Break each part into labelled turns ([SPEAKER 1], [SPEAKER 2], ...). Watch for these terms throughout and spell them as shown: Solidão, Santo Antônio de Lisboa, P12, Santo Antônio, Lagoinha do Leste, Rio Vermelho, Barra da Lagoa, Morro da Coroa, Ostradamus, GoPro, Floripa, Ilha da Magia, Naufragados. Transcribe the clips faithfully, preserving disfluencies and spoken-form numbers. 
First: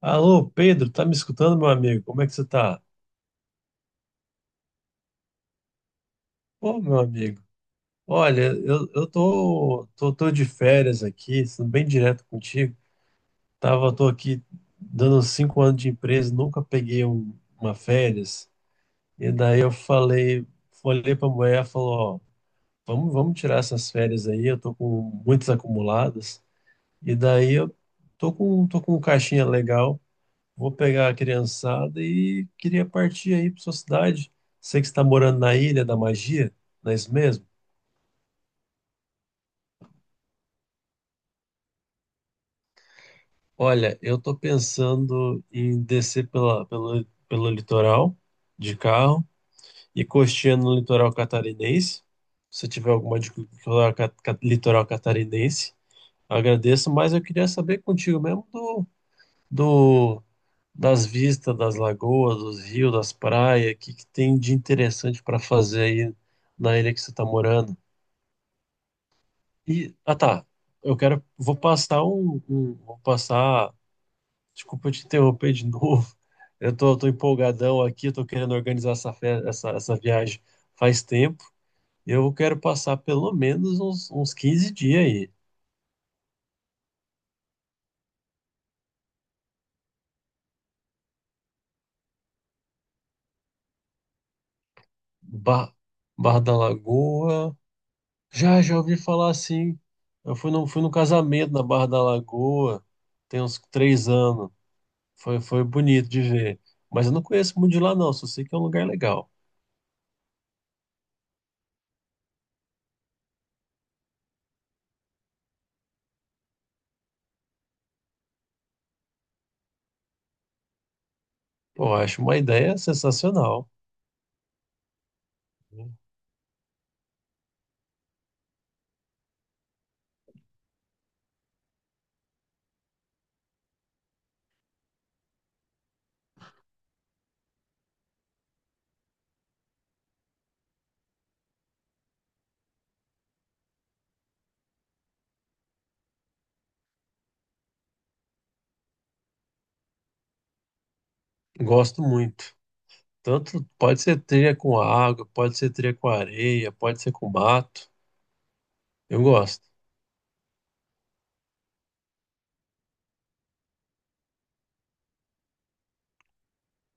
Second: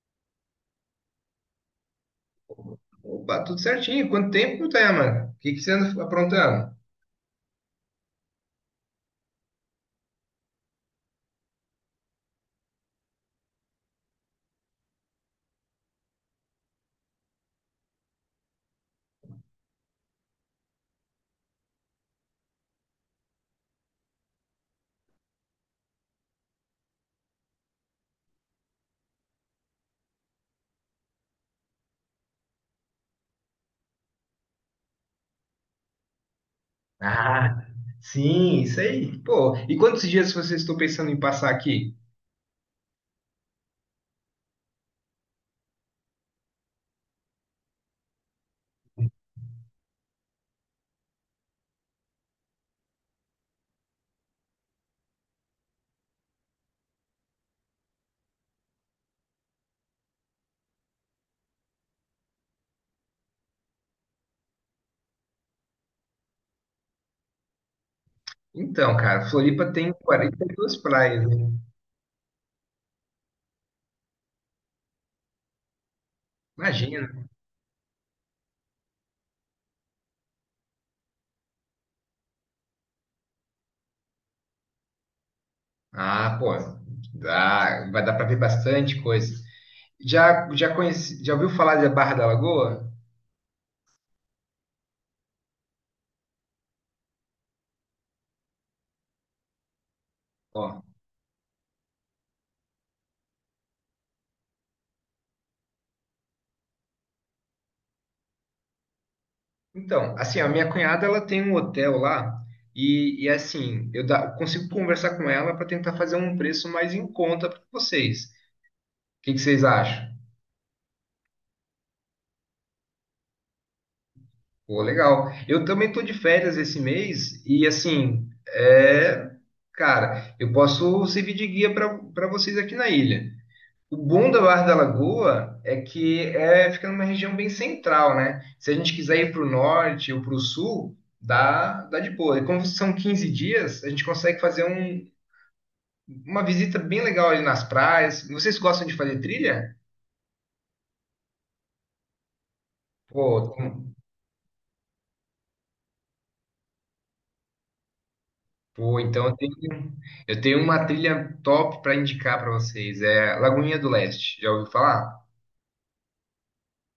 [SPEAKER 1] Alô, Pedro, tá me escutando, meu amigo? Como é que você tá?
[SPEAKER 2] Opa, tudo certinho. Quanto tempo, Tayaman? O que que você anda aprontando?
[SPEAKER 1] Ô, meu amigo, olha, eu, eu tô, tô, tô de férias aqui, sendo bem direto contigo. Tava, tô aqui dando uns cinco anos de empresa, nunca peguei um- uma férias. E daí eu falei, olhei pra mulher, ela falou, ó, vamos, vamos tirar essas férias aí, eu tô com muitas acumuladas. E daí eu tô com, tô com um caixinha legal. Vou pegar a criançada e queria partir aí para sua cidade. Sei que você está morando na Ilha da Magia, não é isso mesmo?
[SPEAKER 2] Ah, sim, isso aí. Pô, e quantos dias vocês estão pensando em passar aqui?
[SPEAKER 1] Olha, eu tô pensando em descer pela, pelo, pelo litoral de carro e costeando no litoral catarinense. Se tiver alguma dica do litoral ca- ca- litoral catarinense, agradeço, mas eu queria saber contigo mesmo do do das vistas das lagoas, dos rios, das praias, o que, que tem de interessante para fazer aí na ilha que você está morando.
[SPEAKER 2] Então, cara, Floripa tem
[SPEAKER 1] E, ah tá,
[SPEAKER 2] quarenta e duas
[SPEAKER 1] eu quero,
[SPEAKER 2] praias, né?
[SPEAKER 1] vou passar um, um- vou passar, desculpa te interromper de novo, eu tô, tô
[SPEAKER 2] Imagina.
[SPEAKER 1] empolgadão aqui, tô querendo organizar essa, fe- essa, essa viagem faz tempo, eu quero passar pelo menos uns, uns quinze dias aí.
[SPEAKER 2] Ah, pô, dá, vai dar pra ver bastante coisa. Já, já conheci, já ouviu falar da Barra da Lagoa?
[SPEAKER 1] Bar, Bar da Lagoa, já, já ouvi falar assim. Eu fui num, fui
[SPEAKER 2] Ó,
[SPEAKER 1] num casamento na Barra da Lagoa, tem uns três anos. Foi, foi bonito de ver. Mas eu não conheço muito de lá, não, só sei que é um lugar legal.
[SPEAKER 2] então, assim, a minha cunhada, ela tem um hotel lá e, e assim, eu dá- consigo conversar com ela para tentar fazer um preço mais em conta para vocês. que que vocês acham?
[SPEAKER 1] Pô, eu acho uma ideia sensacional.
[SPEAKER 2] Pô, legal. Eu também tô de férias esse mês e assim, é, cara, eu posso servir de guia para para vocês aqui na ilha. O bom da Barra da Lagoa é que é fica numa região bem central, né? Se a gente quiser ir para o norte ou para o sul, dá dá de boa. E como são quinze dias, a gente consegue fazer um, uma visita bem legal ali nas praias. Vocês gostam de fazer trilha?
[SPEAKER 1] Gosto muito.
[SPEAKER 2] Pô,
[SPEAKER 1] Tanto pode ser trilha com água, pode ser trilha com areia, pode ser com mato.
[SPEAKER 2] pô,
[SPEAKER 1] Eu
[SPEAKER 2] então eu tenho,
[SPEAKER 1] gosto.
[SPEAKER 2] eu tenho uma trilha top para indicar para vocês. É Lagoinha do Leste, já ouviu falar?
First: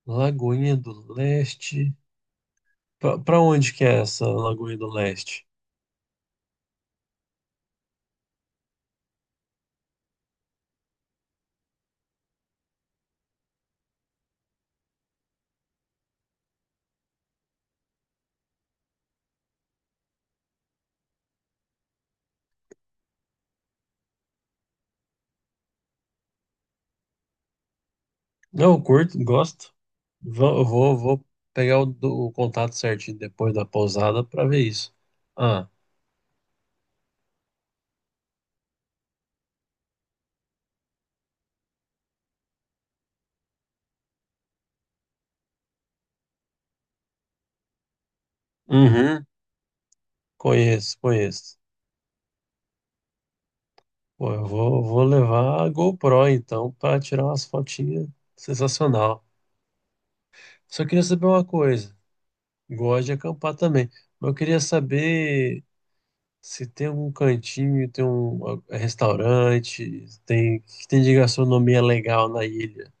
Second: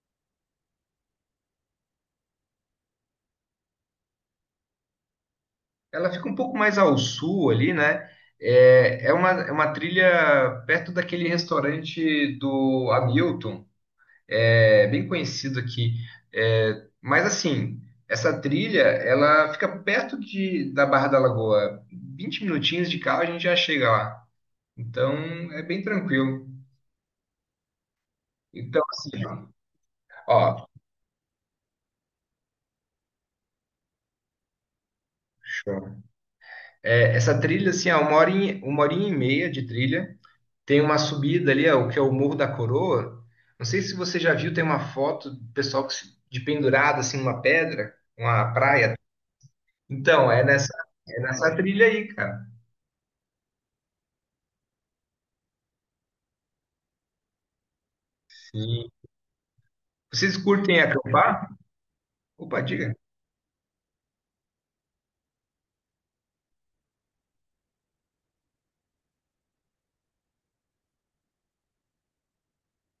[SPEAKER 1] Lagoinha do Leste. Pra, pra onde que é essa Lagoinha do Leste?
[SPEAKER 2] Ela fica um pouco mais ao sul ali, né? É, é uma, é uma trilha perto daquele restaurante do Hamilton, é bem conhecido aqui. É, mas assim, essa trilha, ela fica perto de, da Barra da Lagoa. Vinte minutinhos de carro a gente já chega lá. Então, é bem tranquilo.
[SPEAKER 1] Não,
[SPEAKER 2] Então,
[SPEAKER 1] eu curto,
[SPEAKER 2] assim, ó,
[SPEAKER 1] gosto. Va- Eu
[SPEAKER 2] ó,
[SPEAKER 1] vou, vou pegar o, do- o contato certinho depois da pousada para ver isso. Ah,
[SPEAKER 2] show. É, essa trilha, assim, é uma horinha, uma horinha e meia de trilha. Tem uma subida ali, ó, o que é o Morro da Coroa. Não sei se você já viu, tem uma foto do pessoal que se- de pendurado, assim, numa pedra, uma praia.
[SPEAKER 1] uhum,
[SPEAKER 2] Então, é nessa,
[SPEAKER 1] conheço,
[SPEAKER 2] é nessa
[SPEAKER 1] conheço.
[SPEAKER 2] trilha aí, cara.
[SPEAKER 1] Pô, eu vou, vou levar a GoPro então para tirar umas fotinhas
[SPEAKER 2] Sim.
[SPEAKER 1] sensacional.
[SPEAKER 2] Vocês curtem
[SPEAKER 1] Só queria saber uma
[SPEAKER 2] acampar?
[SPEAKER 1] coisa.
[SPEAKER 2] Opa, diga.
[SPEAKER 1] Gosto de acampar também, mas eu queria saber se tem algum cantinho, tem um ah, restaurante, tem que tem de gastronomia legal na ilha.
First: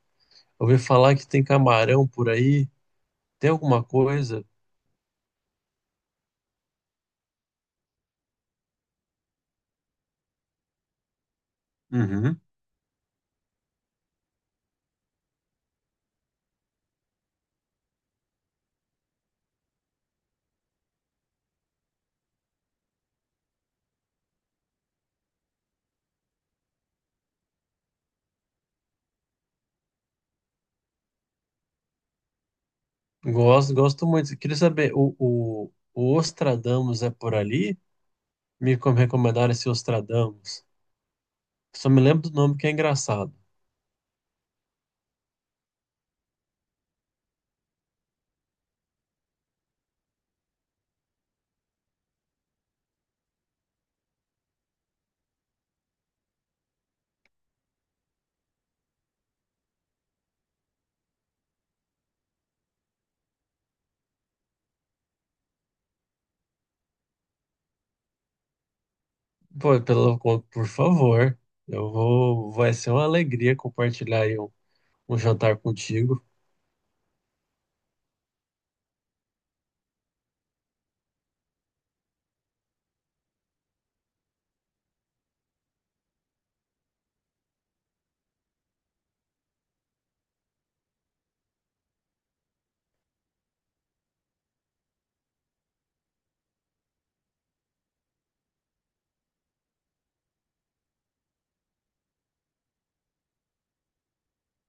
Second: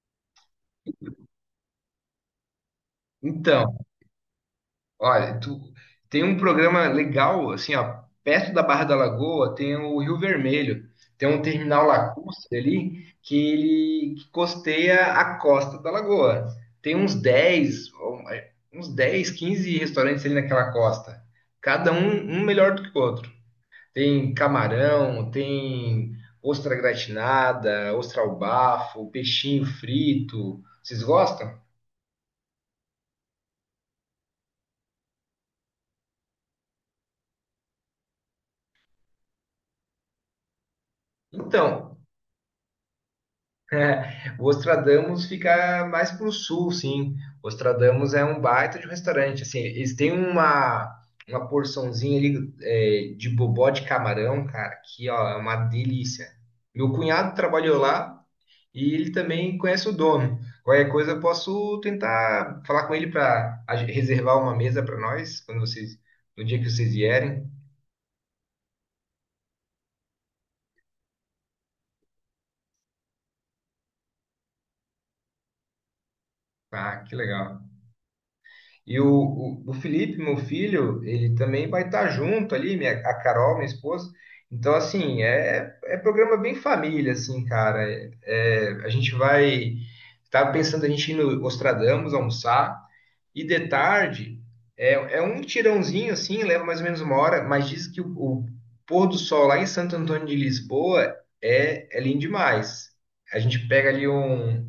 [SPEAKER 1] Eu ouvi falar que tem camarão por aí. Tem
[SPEAKER 2] Então.
[SPEAKER 1] alguma coisa?
[SPEAKER 2] Olha, tu tem um programa legal, assim, ó, perto da Barra da Lagoa tem o Rio Vermelho, tem um terminal
[SPEAKER 1] Uhum.
[SPEAKER 2] lacustre ali que ele que costeia a costa da lagoa. Tem uns dez ou, é, uns dez quinze restaurantes ali naquela costa, cada um, um melhor do que o outro. Tem camarão, tem ostra gratinada, ostra ao bafo, peixinho frito. Vocês gostam?
[SPEAKER 1] Gosto, gosto muito. Queria saber, o, o, o Ostradamus é por ali? Me com- recomendaram esse Ostradamus. Só
[SPEAKER 2] Então,
[SPEAKER 1] me lembro do nome que é engraçado.
[SPEAKER 2] é, o Ostradamus fica mais para o sul, sim. O Ostradamus é um baita de um restaurante. Assim, eles têm uma, uma porçãozinha ali é, de bobó de camarão, cara, que ó, é uma delícia. Meu cunhado trabalhou lá e ele também conhece o dono. Qualquer coisa eu posso tentar falar com ele para reservar uma mesa para nós quando vocês, no dia que vocês vierem.
[SPEAKER 1] Pô, pelo, por favor, eu vou, vai ser uma alegria compartilhar aí um, um jantar contigo.
[SPEAKER 2] Ah, que legal. E o, o, o Felipe, meu filho, ele também vai estar junto ali, minha, a Carol, minha esposa. Então, assim, é, é programa bem família, assim, cara. É, é, a gente vai. Tava pensando a gente ir no Ostradamus almoçar, e de tarde é, é um tirãozinho, assim, leva mais ou menos uma hora, mas diz que o, o pôr do sol lá em Santo Antônio de Lisboa é, é lindo demais. A gente pega ali um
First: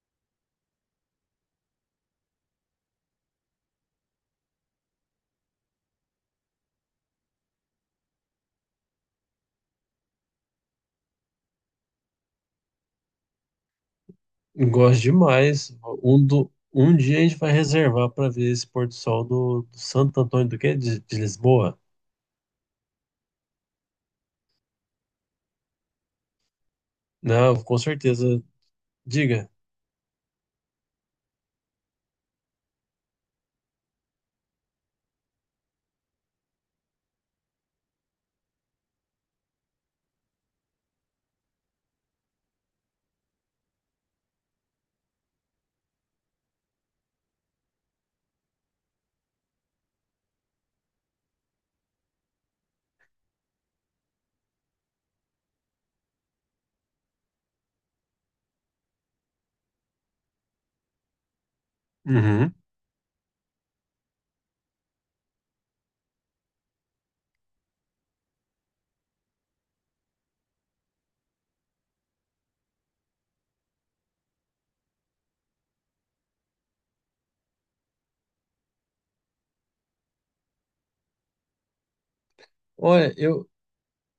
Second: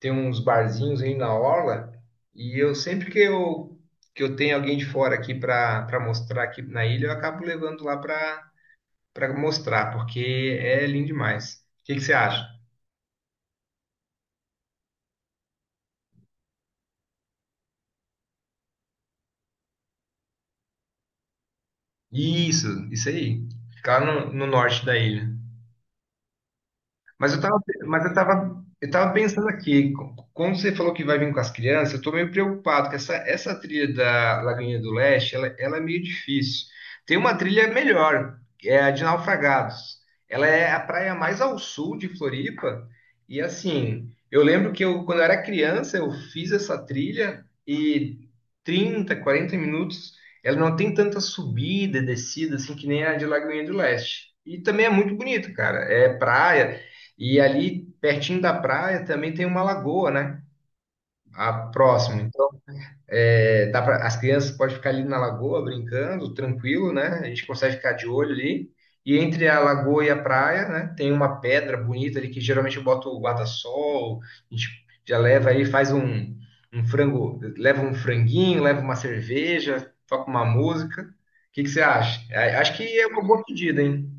[SPEAKER 2] tem uns barzinhos aí na orla e eu sempre que eu que eu tenho alguém de fora aqui para para mostrar aqui na ilha, eu acabo levando lá para para mostrar, porque é lindo demais. O que que você acha?
[SPEAKER 1] Eu gosto demais. Um, do, um dia a gente vai reservar para ver esse pôr do sol do, do Santo Antônio do quê? De, de Lisboa?
[SPEAKER 2] Isso, isso aí. Ficar no, no norte da ilha. Mas eu tava,
[SPEAKER 1] Não, com
[SPEAKER 2] mas eu
[SPEAKER 1] certeza.
[SPEAKER 2] tava, eu tava pensando
[SPEAKER 1] Diga.
[SPEAKER 2] aqui, co- como você falou que vai vir com as crianças, eu tô meio preocupado, que essa, essa trilha da Lagoinha do Leste, ela, ela é meio difícil. Tem uma trilha melhor, que é a de Naufragados. Ela é a praia mais ao sul de Floripa, e assim, eu lembro que eu, quando eu era criança, eu fiz essa trilha e trinta, quarenta minutos, ela não tem tanta subida e descida, assim, que nem a de Lagoinha do Leste. E também é muito bonito, cara. É praia, e ali, pertinho da praia, também tem uma lagoa, né? A próxima. Então,
[SPEAKER 1] Uhum.
[SPEAKER 2] é, dá pra, as crianças podem ficar ali na lagoa brincando, tranquilo, né? A gente consegue ficar de olho ali. E entre a lagoa e a praia, né? Tem uma pedra bonita ali que geralmente eu boto o guarda-sol. A gente já leva aí, faz um, um frango, leva um franguinho, leva uma cerveja, toca uma música. O que que você acha? A- Acho que é
[SPEAKER 1] Olha,
[SPEAKER 2] uma boa
[SPEAKER 1] eu,
[SPEAKER 2] pedida, hein?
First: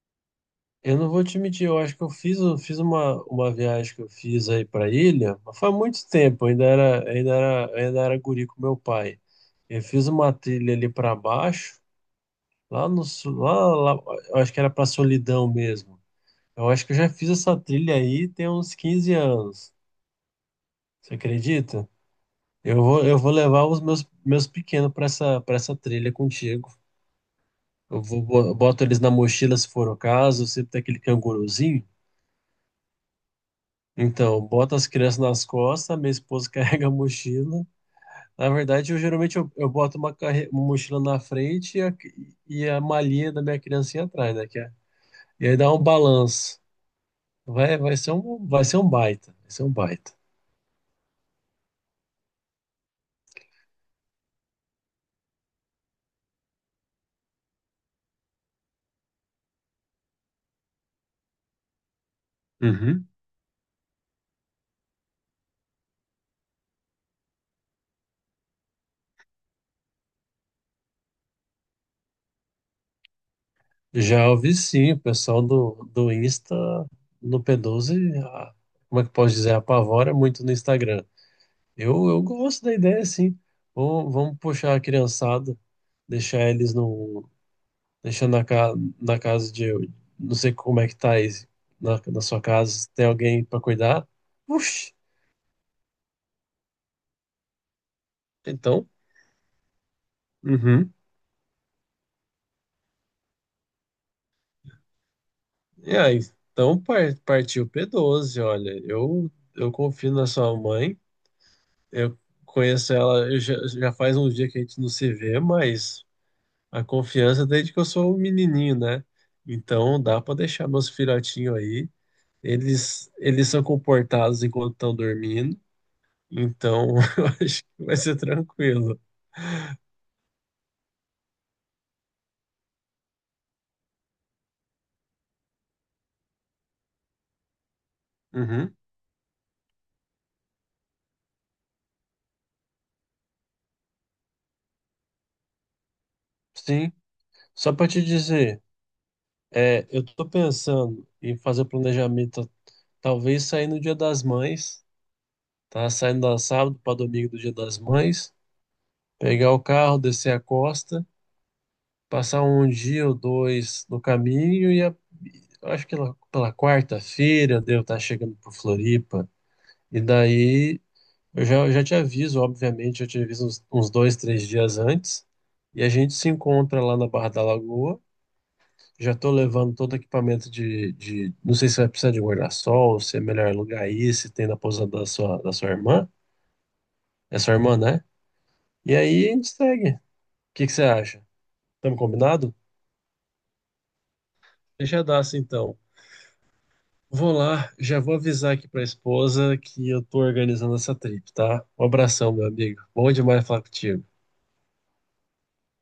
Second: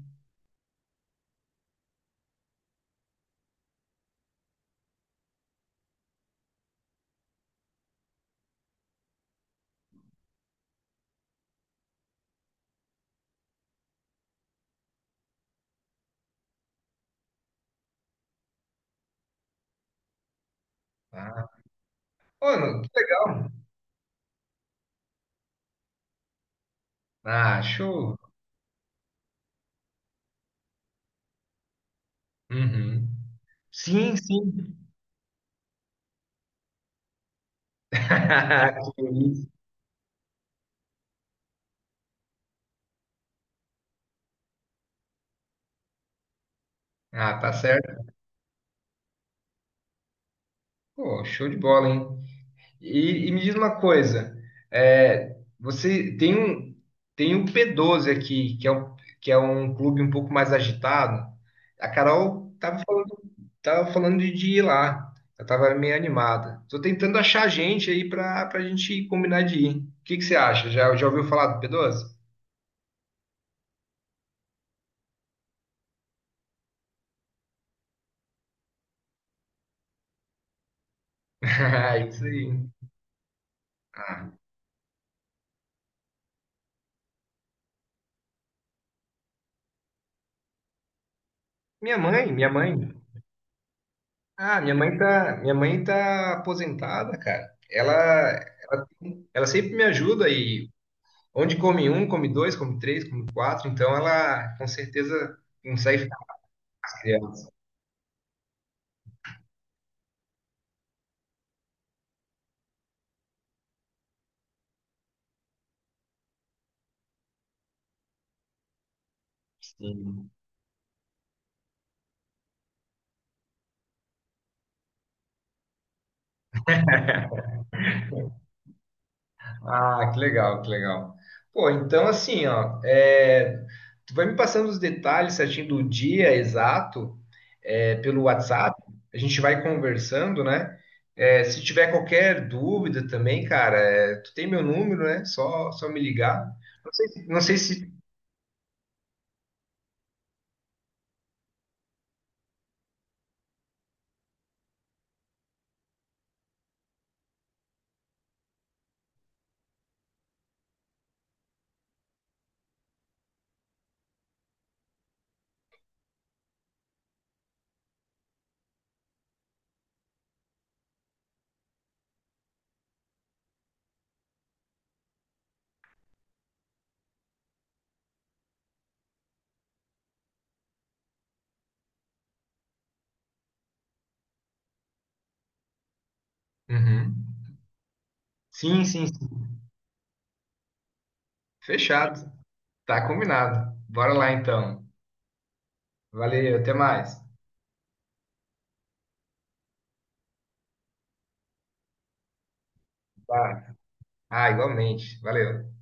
[SPEAKER 1] Eu não vou te mentir, eu acho que eu fiz, eu fiz uma, uma viagem que eu fiz aí para ilha, mas faz muito tempo, ainda era, ainda era, ainda era guri com meu pai. Eu fiz uma trilha ali para baixo, lá no sul, lá, lá, eu acho que era para Solidão mesmo. Eu acho que eu já fiz essa trilha aí tem uns quinze anos. Você
[SPEAKER 2] Ah,
[SPEAKER 1] acredita?
[SPEAKER 2] pô,
[SPEAKER 1] Eu
[SPEAKER 2] que
[SPEAKER 1] vou, eu vou
[SPEAKER 2] legal.
[SPEAKER 1] levar os meus, meus pequenos para essa, para essa trilha contigo.
[SPEAKER 2] Ah,
[SPEAKER 1] Eu
[SPEAKER 2] show.
[SPEAKER 1] vou, bo- boto eles na mochila se for o caso, sempre tem aquele canguruzinho.
[SPEAKER 2] Uhum. Sim,
[SPEAKER 1] Então, boto
[SPEAKER 2] sim.
[SPEAKER 1] as crianças nas costas, minha esposa carrega a mochila. Na verdade, eu
[SPEAKER 2] Que
[SPEAKER 1] geralmente
[SPEAKER 2] isso.
[SPEAKER 1] eu, eu boto uma, carre- uma mochila na frente e a, e a malinha da minha criancinha atrás, né? Que é- e aí dá um balanço.
[SPEAKER 2] Ah, tá
[SPEAKER 1] Vai, vai ser
[SPEAKER 2] certo.
[SPEAKER 1] um, vai ser um baita, vai ser um baita.
[SPEAKER 2] Pô, show de bola, hein? E, e me diz uma coisa, é, você tem um tem o P doze aqui, que é um, que é um clube um pouco mais agitado. A Carol tava
[SPEAKER 1] Uhum.
[SPEAKER 2] falando, tava falando de, de ir lá. Eu tava meio animada. Tô tentando achar gente aí pra, pra gente combinar de ir. O que que você acha? Já, já ouviu falar do P doze?
[SPEAKER 1] Já ouvi sim, o pessoal do, do Insta, no P doze, a- como é que eu posso dizer, apavora muito no Instagram.
[SPEAKER 2] Ah,
[SPEAKER 1] Eu, eu
[SPEAKER 2] isso aí.
[SPEAKER 1] gosto da ideia, sim. Vamos,
[SPEAKER 2] Ah,
[SPEAKER 1] vamos puxar a criançada, deixar eles no deixando na, ca... na casa de. Não sei como é que tá aí
[SPEAKER 2] minha
[SPEAKER 1] na, na
[SPEAKER 2] mãe,
[SPEAKER 1] sua
[SPEAKER 2] minha mãe.
[SPEAKER 1] casa. Tem alguém pra cuidar?
[SPEAKER 2] Ah, minha
[SPEAKER 1] Puxa,
[SPEAKER 2] mãe tá, minha mãe tá aposentada, cara. Ela, ela,
[SPEAKER 1] então.
[SPEAKER 2] ela sempre me ajuda e
[SPEAKER 1] Uhum.
[SPEAKER 2] onde come um, come dois, come três, come quatro, então ela com certeza
[SPEAKER 1] E
[SPEAKER 2] consegue ficar
[SPEAKER 1] aí? Então par-
[SPEAKER 2] criando.
[SPEAKER 1] partiu P doze, olha. Eu, eu confio na sua mãe. Eu conheço ela. Eu já, já faz um dia que a gente não se vê, mas a confiança desde que eu sou um menininho, né? Então dá pra deixar meus filhotinhos aí. Eles, eles são comportados enquanto estão dormindo. Então, eu acho que vai ser tranquilo.
[SPEAKER 2] Ah, que legal, que legal. Pô, então assim, ó, é, tu vai me passando os detalhes certinho do dia exato, é, pelo WhatsApp,
[SPEAKER 1] Uhum,
[SPEAKER 2] a gente vai conversando, né? É, se tiver qualquer dúvida também, cara, é, tu tem meu número, né? Só, só me ligar. Não
[SPEAKER 1] sim.
[SPEAKER 2] sei se, não sei
[SPEAKER 1] Só para
[SPEAKER 2] se...
[SPEAKER 1] te dizer, é, eu tô pensando em fazer o planejamento, talvez sair no Dia das Mães, tá? Saindo da sábado para domingo do Dia das Mães, pegar o carro, descer a costa, passar um dia ou dois no caminho e a- eu acho que lá pela quarta-feira devo estar chegando por Floripa. E daí eu já, já te aviso, obviamente, eu te aviso uns, uns dois, três dias antes. E a gente se encontra lá na Barra da Lagoa. Já estou levando todo o equipamento de, de. Não sei se vai precisar de guarda-sol, se é melhor alugar aí, se tem na pousada da sua, da sua irmã.
[SPEAKER 2] Uhum.
[SPEAKER 1] É sua irmã, né?
[SPEAKER 2] Sim,
[SPEAKER 1] E
[SPEAKER 2] sim,
[SPEAKER 1] aí a gente
[SPEAKER 2] sim.
[SPEAKER 1] segue. O que que você acha? Estamos
[SPEAKER 2] Fechado.
[SPEAKER 1] combinado?
[SPEAKER 2] Tá combinado. Bora lá então.
[SPEAKER 1] Fechadaço, então.
[SPEAKER 2] Valeu, até mais.
[SPEAKER 1] Vou lá, já vou avisar aqui para a esposa que eu estou organizando essa trip, tá? Um abração, meu amigo. Bom demais falar
[SPEAKER 2] Tá.
[SPEAKER 1] contigo.
[SPEAKER 2] Ah, igualmente. Valeu.